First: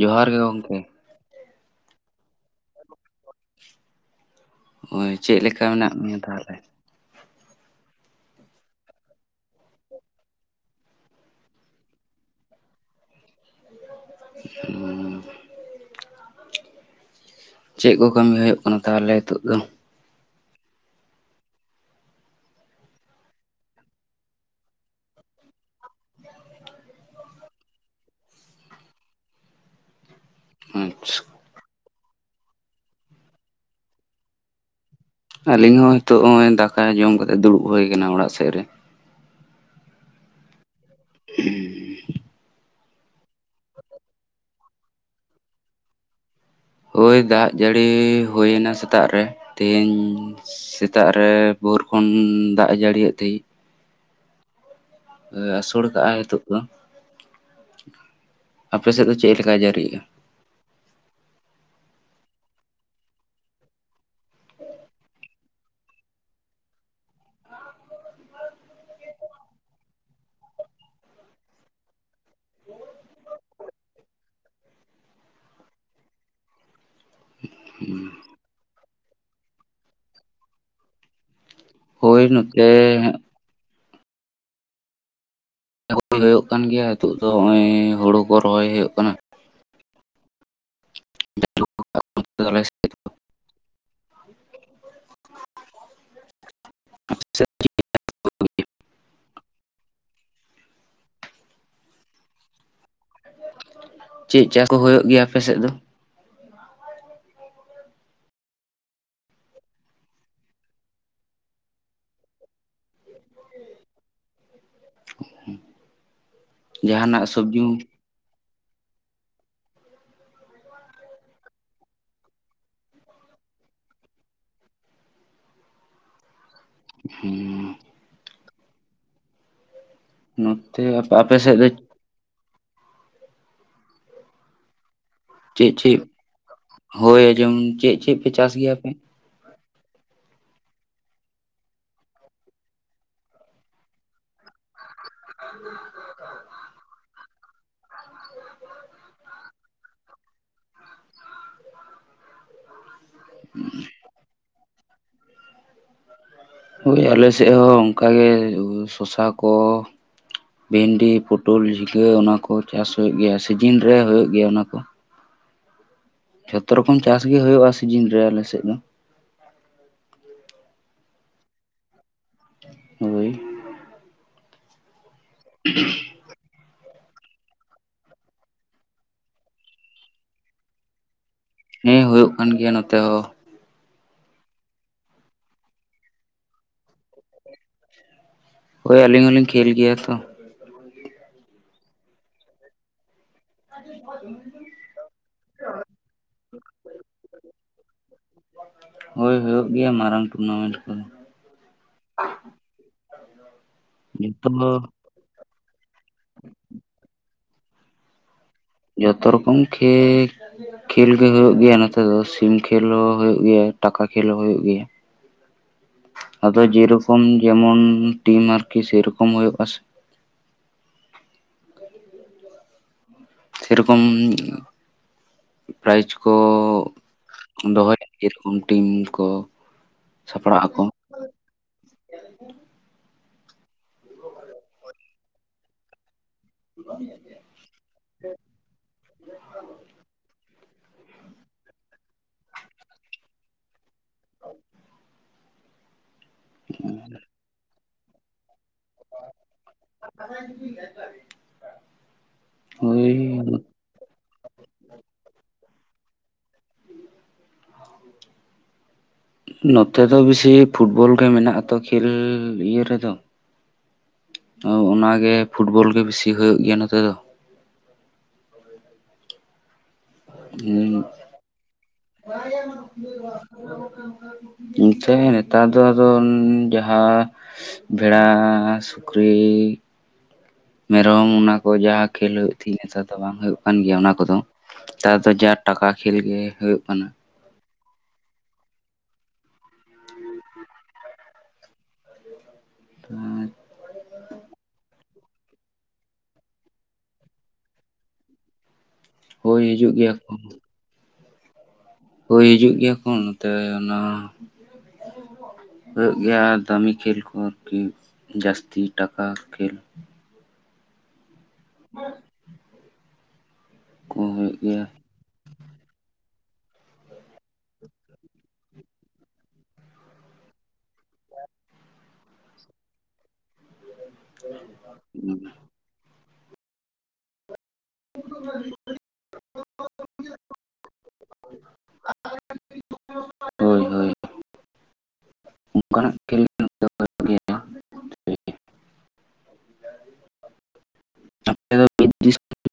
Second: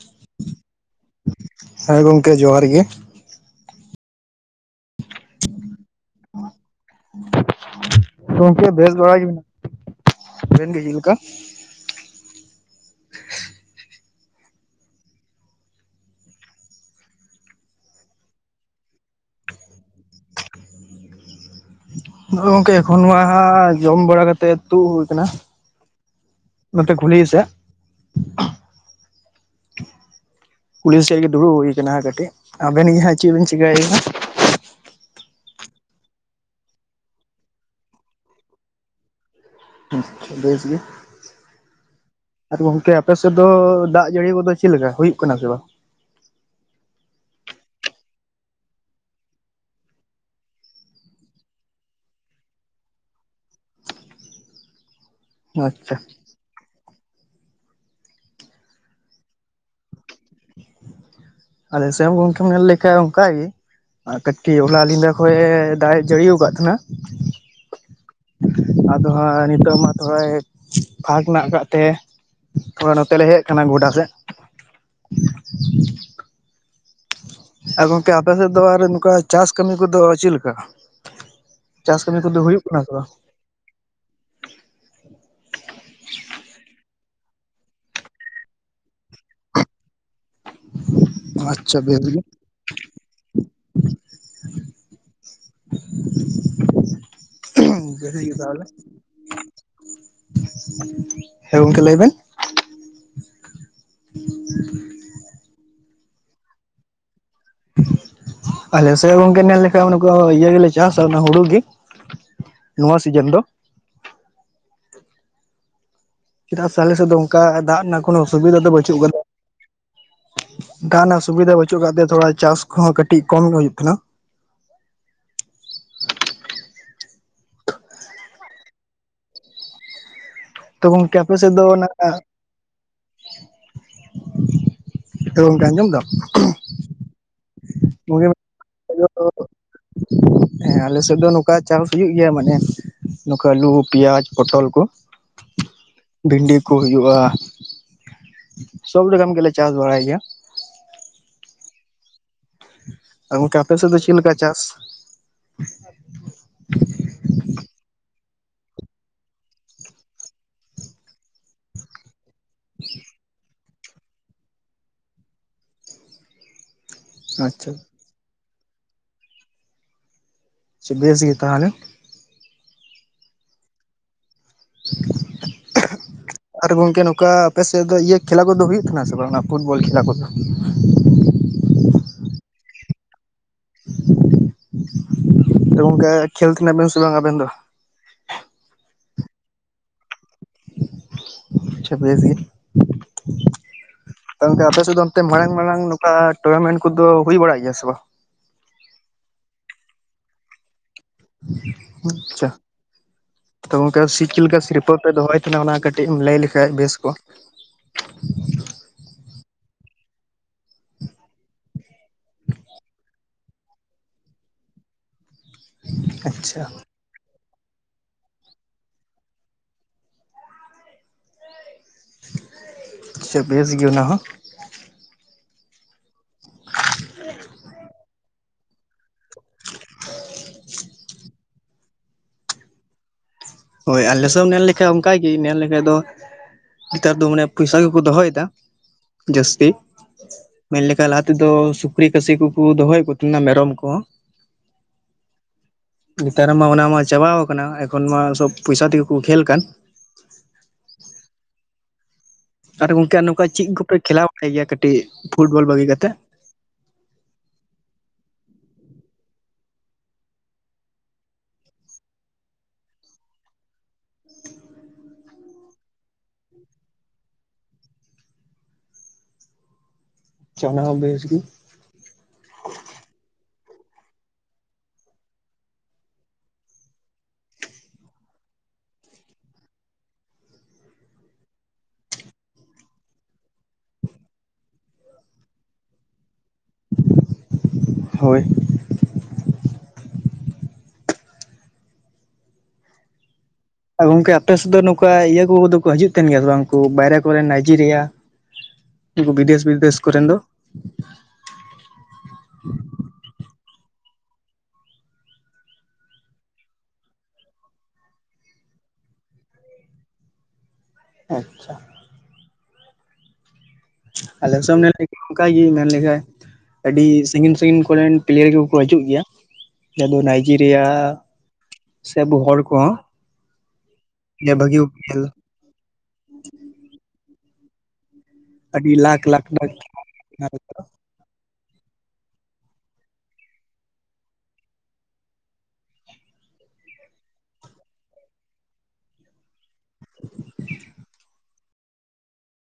ᱡᱚᱦᱟᱨ ᱜᱮ ᱜᱚᱝᱠᱮ᱾ ᱦᱮᱸ ᱜᱚᱝᱠᱮ ᱡᱚᱦᱟᱨ ᱜᱮ᱾ ᱦᱳᱭ᱾ ᱪᱮᱫ ᱞᱮᱠᱟ ᱢᱮᱱᱟᱜ ᱢᱮᱭᱟ ᱛᱟᱦᱚᱞᱮ? ᱜᱚᱢᱠᱮ ᱵᱷᱮᱥ ᱵᱟᱲᱟ ᱜᱮ᱾ᱟᱵᱤᱱ ᱜᱮ ᱪᱮᱫ ᱞᱮᱠᱟ? [inaudible] ᱪᱮᱫ ᱠᱚ ᱠᱟᱹᱢᱤ ᱦᱩᱭᱩᱜ ᱠᱟᱱᱟ ᱛᱟᱦᱚᱞᱮ ᱱᱤᱛᱚᱜ ᱫᱚ? ᱱᱚᱜ ᱜᱚᱝᱠᱮ ᱮᱠᱷᱚᱱ ᱱᱚᱣᱟ ᱡᱚᱢ ᱵᱟᱲᱟ ᱠᱟᱛᱮᱜ ᱛᱩᱫ ᱦᱩᱭ ᱟᱠᱟᱱᱟ᱾ ᱱᱚᱛᱮ ᱠᱷᱩᱞᱦᱤ ᱥᱮᱜ, ᱠᱩᱞᱦᱤ ᱥᱮᱜ ᱟᱪᱪᱷᱟ ᱜᱮ ᱫᱩᱲᱩᱵ ᱦᱩᱭ ᱠᱟᱱᱟ ᱠᱟᱹᱴᱤᱡ, ᱟᱵᱮᱱ ᱜᱮ ᱦᱟᱸᱜ ᱪᱮᱫ ᱵᱮᱱ ᱪᱤᱠᱟᱹᱭᱮᱱᱟ? ᱟᱹᱞᱤᱧ ᱦᱚᱸ ᱱᱤᱛᱚᱜ ᱱᱚᱜᱼᱚᱭ ᱫᱟᱠᱟ ᱡᱚᱢ ᱠᱟᱛᱮ, ᱫᱩᱲᱩᱵ ᱦᱩᱭ ᱟᱠᱟᱱᱟ ᱚᱲᱟᱜ ᱥᱮᱫ ᱨᱮ᱾ [inaudible] ᱵᱮᱥ ᱜᱮ, [inaudible] ᱟᱨ ᱜᱚᱝᱠᱮ ᱟᱯᱮᱥᱮᱫ ᱫᱚ ᱫᱟᱜ ᱡᱟᱹᱲᱤ ᱠᱚᱫᱚ ᱪᱮᱫ ᱞᱮᱠᱟ, ᱦᱩᱭᱩᱜ ᱠᱟᱱᱟ ᱥᱮ ᱵᱟᱝ? ᱦᱳᱭ ᱫᱟᱜ ᱡᱟᱹᱲᱤ ᱦᱩᱭ ᱱᱟ ᱥᱮᱛᱟᱜ ᱨᱮ ᱛᱮᱦᱤᱧ ᱥᱮᱛᱟᱜ ᱨᱮ ᱵᱷᱳᱨ ᱠᱷᱚᱱ ᱫᱟᱜ ᱮ ᱡᱟᱹᱲᱤ ᱮᱫᱚ ᱛᱮᱦᱤᱧ᱾ ᱟᱹᱥᱳᱲ ᱟᱪᱪᱷᱟ ᱠᱟᱜᱼᱟᱭ ᱱᱤᱛᱳᱜ ᱫᱚ, ᱟᱯᱮ ᱥᱮᱫ ᱫᱚ ᱪᱮᱫ ᱞᱮᱠᱟᱭ ᱡᱟᱹᱲᱤ ᱮᱫ-ᱟ? ᱟᱞᱮ ᱥᱮ ᱜᱚᱢᱠᱮ ᱧᱮᱞ ᱞᱮᱠᱷᱟᱡ ᱚᱱᱠᱟᱜ ᱜᱮ᱾ ᱟᱨ ᱠᱟᱹᱴᱤᱡ ᱦᱚᱞᱟ ᱧᱤᱫᱟ ᱠᱷᱚᱜ ᱮ ᱫᱟᱜ ᱡᱟᱹᱲᱤ ᱟᱠᱟᱫ ᱛᱟᱦᱮᱱᱟ᱾ ᱟᱫᱚ ᱦᱟᱸᱜ ᱱᱤᱛᱚᱜ ᱢᱟ ᱦᱟᱸᱜ ᱮ ᱯᱷᱟᱠ ᱱᱟᱜ ᱠᱟᱜ ᱛᱮ ᱱᱚᱛᱮ ᱞᱮ ᱦᱮᱡ ᱟᱠᱟᱱᱟ ᱜᱚᱰᱟ ᱥᱮᱫ᱾ ᱟᱨ ᱜᱚᱝᱠᱮ ᱟᱯᱮ ᱥᱮᱫ ᱫᱚ ᱟᱨ ᱱᱚᱝᱠᱟ ᱪᱟᱥ ᱠᱟᱹᱢᱤ ᱠᱚᱫᱚ ᱪᱮᱫ ᱞᱮᱠᱟ? ᱪᱟᱥ ᱠᱟᱹᱢᱤ ᱦᱳᱭ ᱠᱚᱫᱚ ᱦᱩᱭᱩᱜ ᱱᱚᱛᱮ ᱠᱟᱱᱟ ᱥᱮ ᱵᱟᱝ? ᱦᱩᱭᱩᱜ ᱠᱟᱱ ᱜᱮᱭᱟ ᱱᱤᱛᱚᱜ ᱫᱚ ᱱᱚᱜᱼᱚᱭ ᱦᱳᱲᱳ ᱠᱚ ᱨᱚᱦᱚᱭ ᱦᱩᱭᱩᱜ ᱠᱟᱱᱟ᱾ ᱟᱪᱪᱷᱟ ᱵᱮᱥ ᱜᱮ ᱾ [inaudible] ᱵᱮᱥᱤ ᱜᱮ ᱛᱟᱦᱚᱞᱮ᱾ ᱦᱮᱸ ᱜᱚᱢᱠᱮ ᱞᱟᱹᱭ ᱵᱮᱱ? ᱪᱮᱫ ᱪᱟᱥ ᱠᱚ ᱦᱩᱭᱩᱜ ᱜᱮᱭᱟ ᱟᱯᱮᱥᱮᱫ ᱫᱚ? ᱟᱞᱮ ᱥᱮ ᱜᱚᱢᱠᱮ ᱧᱮᱞ ᱞᱮᱠᱷᱟᱱ ᱩᱱᱠᱩ ᱤᱭᱟᱹ ᱜᱮᱞᱮ ᱪᱟᱥᱟ ᱚᱱᱟ ᱦᱩᱲᱩ ᱜᱮ᱾ ᱱᱚᱣᱟ ᱥᱤᱡᱮᱱ ᱫᱚ᱾ [inaudible] ᱪᱮᱫᱟᱜ ᱥᱮ ᱟᱞᱮ ᱥᱮᱫ ᱫᱚ ᱡᱟᱦᱟᱱᱟᱜ ᱚᱱᱠᱟ ᱥᱚᱵᱽᱡᱤ? ᱫᱟᱜ ᱨᱮᱱᱟᱜ ᱠᱳᱱᱳ ᱚᱥᱩᱵᱤᱫᱷᱟ ᱫᱚ ᱵᱟᱹᱪᱩᱜ ᱠᱟᱫᱟ᱾ ᱫᱟᱜ ᱨᱮᱱᱟᱜ ᱥᱩᱵᱤᱫᱷᱟ ᱵᱟᱹᱪᱩᱜ ᱟᱠᱟᱫ ᱛᱮ ᱛᱷᱚᱲᱟ ᱪᱟᱥ ᱠᱚᱦᱚᱸ ᱠᱟᱹᱴᱤᱡ ᱠᱚᱢ ᱦᱩᱭᱩᱜ ᱠᱟᱱᱟ᱾ ᱦᱩᱸ ᱛᱚ ᱜᱟᱝᱠᱮ ᱟᱯᱮ ᱥᱮᱫ ᱫᱚ ᱱᱟᱜᱼᱟᱜ ᱪᱮᱫ ᱪᱮᱫ, ᱦᱳᱭ ᱡᱮᱢᱚᱱ ᱪᱮᱫ-ᱪᱮᱫ ᱯᱮ ᱪᱟᱥ ᱜᱮᱭᱟ ᱯᱮ? ᱦᱮᱸ ᱟᱞᱮ ᱥᱮᱫ ᱫᱚ ᱱᱚᱝᱠᱟ ᱪᱟᱥ ᱦᱩᱭᱩᱜ ᱜᱮᱭᱟ ᱢᱟᱱᱮ ᱱᱚᱝᱠᱟ ᱟᱹᱞᱩ, ᱯᱮᱸᱭᱟᱡ, ᱯᱚᱴᱚᱞ ᱠᱚ᱾ [inaudible] ᱵᱷᱤᱱᱰᱤ ᱠᱚ ᱦᱩᱭᱩᱜᱼᱟ᱾ ᱥᱚᱵ ᱨᱚᱠᱚᱢ ᱜᱮᱞᱮ ᱪᱟᱥ ᱵᱟᱲᱟᱭ ᱜᱮᱭᱟ᱾ ᱟᱨ ᱜᱚᱝᱠᱮ ᱟᱯᱮ ᱥᱮᱫ ᱫᱚ ᱪᱮᱫ ᱞᱮᱠᱟ ᱪᱟᱥ? ᱦᱳᱭ ᱟᱞᱮ ᱥᱮᱫ ᱦᱚᱸ ᱚᱱᱠᱟᱜᱮ ᱥᱚᱥᱟ ᱠᱚ᱾ ᱵᱷᱤᱱᱰᱤ ᱯᱚᱴᱚᱞ ᱡᱷᱤᱸᱜᱟᱹ ᱚᱱᱟ ᱠᱚ ᱪᱟᱥ ᱦᱩᱭᱩᱜ ᱜᱮᱭᱟ, ᱥᱤᱡᱤᱱ ᱨᱮ ᱦᱩᱭᱩᱜ ᱜᱮᱭᱟ ᱚᱱᱟ ᱠᱚ᱾ ᱡᱚᱛᱚ ᱨᱚᱠᱚᱢ ᱪᱟᱥ ᱜᱮ ᱦᱩᱭᱩᱜᱼᱟ, ᱟᱪᱪᱷᱟ ᱥᱤᱡᱤᱱ ᱨᱮ ᱟᱞᱮᱥᱮᱫ ᱫᱚ᱾ ᱥᱮ ᱵᱮᱥ ᱜᱮ ᱛᱟᱦᱚᱞᱮ᱾ ᱦᱳᱭ [inaudible] [unintelligible] ᱟᱨ ᱜᱚᱝᱠᱮ ᱱᱚᱝᱠᱟ ᱟᱯᱮ ᱥᱮᱫ ᱫᱚ ᱤᱭᱟᱹ ᱠᱷᱮᱞᱟ ᱠᱚᱫᱚ ᱦᱩᱭᱩᱜ ᱠᱟᱱᱟ ᱥᱮ ᱵᱟᱝ ᱯᱷᱩᱴᱵᱚᱞ ᱠᱷᱮᱞᱟ ᱠᱚᱫᱚ? ᱦᱮᱸ ᱦᱳᱭᱳᱜ ᱠᱟᱱ ᱜᱮᱭᱟ ᱱᱚᱛᱮ ᱦᱚᱸ᱾ ᱜᱚᱝᱠᱮ ᱠᱷᱮᱹᱞ ᱛᱮᱱᱟᱜ ᱵᱮᱱ ᱥᱮ ᱵᱟᱝ ᱟᱵᱮᱱ ᱫᱚ᱾ ᱦᱳᱭ ᱟᱹᱞᱤᱧ ᱦᱚᱞᱤᱧ ᱠᱷᱮᱞ ᱜᱮᱭᱟ ᱛᱚ᱾ ᱟᱪᱪᱷᱟ ᱵᱤᱥ ᱜᱮ ᱛᱚ ᱜᱚᱢᱠᱮ ᱟᱯᱮ ᱥᱮᱫ ᱫᱚ ᱢᱟᱲᱟᱝ ᱢᱟᱨᱟᱝ ᱱᱚᱝᱠᱟ ᱴᱩᱨᱱᱟᱢᱮᱱᱴ ᱠᱚᱫᱚ ᱦᱩᱭ ᱵᱟᱲᱟᱭ ᱜᱮᱭᱟ ᱥᱮ ᱵᱟᱝ? ᱦᱳᱭ ᱦᱩᱭᱩᱜ ᱜᱮᱭᱟ ᱢᱟᱨᱟᱝ ᱴᱩᱨᱱᱟᱢᱮᱱᱴ ᱠᱚᱫᱚ᱾ ᱟᱪᱪᱷᱟ ᱛᱚ ᱚᱱᱠᱟ ᱡᱚᱛᱚ ᱪᱮᱫᱠᱟ ᱥᱤᱨᱯᱟᱹ ᱯᱮ ᱫᱚᱦᱚᱭ ᱛᱟᱦᱮᱱᱟ ᱚᱱᱟ ᱠᱟᱹᱴᱤᱡ ᱠᱟᱹᱴᱤᱡ ᱮᱢ ᱞᱟᱹᱭ ᱞᱮᱠᱷᱷᱟᱡ ᱵᱮᱥ ᱠᱚᱜᱼᱟ᱾ ᱡᱚᱛᱚ ᱨᱚᱠᱚᱢ ᱠᱷᱮᱞ ᱠᱷᱮᱞ ᱜᱮ ᱦᱩᱭᱩᱜ ᱜᱮᱭᱟ ᱱᱚᱛᱮ ᱫᱚ ᱥᱤᱢ ᱠᱷᱮᱞ ᱦᱚᱸ ᱦᱩᱭᱩᱜ ᱜᱮᱭᱟ ᱴᱟᱠᱟ ᱠᱷᱮᱞ ᱦᱚᱸ ᱦᱩᱭᱩᱜ ᱜᱮᱭᱟ᱾ ᱟᱫᱚ ᱟᱪᱪᱷᱟ ᱡᱮᱨᱚᱠᱚᱢ ᱡᱮᱢᱚᱱ ᱴᱤᱢ ᱟᱨᱠᱤ ᱥᱮᱨᱚᱠᱚᱢ ᱦᱩᱭᱩᱜᱼᱟᱥᱮ᱾ [inaudible] ᱜᱮ ᱥᱮᱨᱚᱠᱚᱢ ᱚᱱᱟ ᱦᱚᱸ ᱯᱨᱟᱭᱤᱡᱽ ᱠᱚ ᱫᱚᱦᱚᱭᱟ ᱨᱚᱠᱚᱢ ᱴᱤᱢ ᱠᱚ ᱥᱟᱯᱲᱟᱜ ᱟᱠᱚ᱾ ᱦᱳᱭ ᱟᱞᱮᱥᱮᱫ ᱮᱢ ᱧᱮᱞ ᱞᱮᱠᱷᱟᱡ ᱚᱱᱠᱟ ᱜᱮ ᱧᱮᱞ ᱞᱮᱠᱷᱟᱡ ᱫᱚ ᱱᱮᱛᱟᱨ ᱫᱚ ᱢᱟᱱᱮ ᱯᱚᱭᱥᱟ ᱜᱮᱠᱚ ᱫᱚᱦᱚᱭᱮᱫᱟ ᱡᱟᱹᱥᱛᱤ᱾ ᱢᱮᱱ ᱞᱮᱠᱷᱟᱱ ᱞᱟᱦᱟ ᱛᱮᱫᱚ ᱥᱩᱠᱨᱤ ᱠᱟᱹᱥᱤ ᱠᱚᱠᱚ ᱫᱚᱦᱚᱭᱮᱫ ᱠᱚ ᱛᱟᱦᱮᱱᱟ ᱢᱮᱨᱚᱢ ᱠᱚᱦᱚᱸ᱾ ᱱᱮᱛᱟᱨ ᱢᱟ ᱚᱱᱟᱢᱟ ᱪᱟᱵᱟᱣ ᱟᱠᱟᱱᱟ᱾ ᱮᱠᱷᱚᱱ ᱢᱟ ᱥᱚᱵ ᱯᱚᱭᱥᱟ ᱛᱮᱜᱮ ᱠᱚ ᱠᱷᱮᱞ ᱠᱟᱱ᱾ [unintelligible] ᱟᱨ ᱳᱭ ᱜᱚᱝᱠᱮ ᱱᱚᱝᱠᱟ ᱪᱮᱫ ᱠᱚᱯᱮ ᱠᱷᱮᱞᱟᱣ ᱵᱟᱲᱟᱭ ᱜᱮᱭᱟ ᱠᱟᱹᱴᱤᱡ ᱯᱷᱩᱴᱵᱚᱞ ᱵᱟᱹᱜᱤ ᱠᱟᱛᱮᱫ? ᱱᱚᱛᱮ ᱫᱚ ᱵᱮᱥᱤ ᱯᱷᱩᱴᱵᱚᱞ ᱜᱮ ᱢᱮᱱᱟᱜ ᱟᱛᱚ ᱠᱷᱮᱞ ᱤᱭᱟᱹ ᱨᱮᱫᱚ᱾ ᱚᱱᱟᱜᱮ ᱯᱷᱩᱴᱵᱚᱞ ᱜᱮ ᱵᱮᱥᱤ ᱦᱩᱭᱩᱜ ᱜᱮᱭᱟ ᱱᱚᱛᱮ ᱫᱚ᱾ ᱟᱪᱪᱷᱟ ᱟᱱᱟ ᱜᱮ ᱵᱮᱥ ᱜᱮ᱾ [unintelligible] ᱤᱱᱠᱟᱹ ᱱᱮᱛᱟᱨ ᱫᱚ ᱟᱫᱚ ᱡᱟᱦᱟᱸ ᱵᱷᱮᱲᱟ, ᱥᱩᱠᱨᱤ ᱢᱮᱨᱚᱢ ᱚᱱᱟ ᱠᱚ ᱡᱟᱦᱟᱸ ᱠᱷᱮᱞ ᱦᱩᱭᱩᱜ ᱛᱤᱧ ᱱᱮᱛᱟᱨ ᱫᱚ ᱵᱟᱝ ᱦᱩᱭᱩᱜ ᱠᱟᱱ ᱜᱮᱭᱟ ᱚᱱᱟ ᱠᱚᱫᱚ᱾ ᱛᱟᱨ ᱫᱚ ᱡᱟ ᱴᱟᱠᱟ ᱠᱷᱮᱞ ᱜᱮ ᱦᱩᱭᱩᱜ ᱠᱟᱱᱟ᱾ ᱦᱳᱭ᱾ [inaudible] [inaudible] ᱜᱚᱝᱠᱮ ᱟᱯᱮ ᱥᱮᱫ ᱫᱚ ᱚᱱᱠᱟ ᱤᱭᱟᱹ ᱠᱚᱫᱚ ᱠᱚ ᱦᱤᱡᱩᱜ ᱛᱟᱦᱮᱱ ᱜᱮᱭᱟ ᱥᱮ ᱵᱟᱝᱠᱩ ᱵᱟᱭᱨᱮ ᱠᱚᱨᱮᱱ ᱱᱟᱭᱡᱮᱨᱤᱭᱟ? ᱩᱱᱠᱩ ᱦᱳᱭ ᱵᱤᱫᱮᱥ ᱦᱤᱡᱩᱜ ᱵᱤᱫᱮᱥ ᱜᱮᱭᱟ ᱠᱚᱨᱮᱱ ᱫᱚ᱾ ᱦᱩᱭ ᱦᱤᱡᱩᱜ ᱜᱮᱭᱟ ᱠᱚ ᱱᱚᱛᱮ ᱚᱱᱟ ᱦᱩᱭᱩᱜ ᱜᱮᱭᱟ ᱫᱟᱹᱢᱤ ᱠᱷᱮᱞ ᱠᱚ ᱟᱨᱠᱤ ᱡᱟᱹᱥᱛᱤ ᱴᱟᱠᱟ ᱠᱷᱮᱞ᱾ ᱟᱪᱪᱷᱟ᱾ ᱠᱚ ᱟᱞᱮ ᱦᱩᱭᱩᱜ ᱜᱮᱭᱟ [unintelligible] ᱚᱱᱠᱟᱱ ᱤᱭᱟᱹ ᱢᱮᱱ ᱞᱮᱠᱟᱱ ᱟᱹᱰᱤ ᱥᱟᱺᱜᱤᱧ ᱥᱟᱺᱜᱤᱧ ᱠᱚᱨᱮᱱ ᱯᱞᱮᱭᱟᱨ ᱜᱮ ᱠᱚ ᱦᱤᱡᱩᱜ ᱜᱮᱭᱟ᱾ ᱟᱫᱚ ᱱᱟᱭᱡᱮᱨᱤᱭᱟ ᱥᱮ ᱟᱵᱚ ᱦᱚᱲ ᱠᱚᱦᱚᱸ᱾ ᱦᱮᱸ ᱵᱷᱟᱹᱜᱤ ᱠᱚ ᱠᱷᱮᱞ᱾ [inaudible] ᱟᱹᱰᱤ ᱞᱟᱠᱷ ᱞᱟᱠᱷ [unintelligible] [inaudible] ᱦᱳᱭ ᱦᱳᱭ ᱚᱱᱠᱟᱱᱟᱜ ᱠᱷᱮᱞ ᱦᱩᱭᱩᱜ ᱜᱮᱭᱟ [inaudible] ᱟᱯᱮ ᱫᱚ [unintelligible]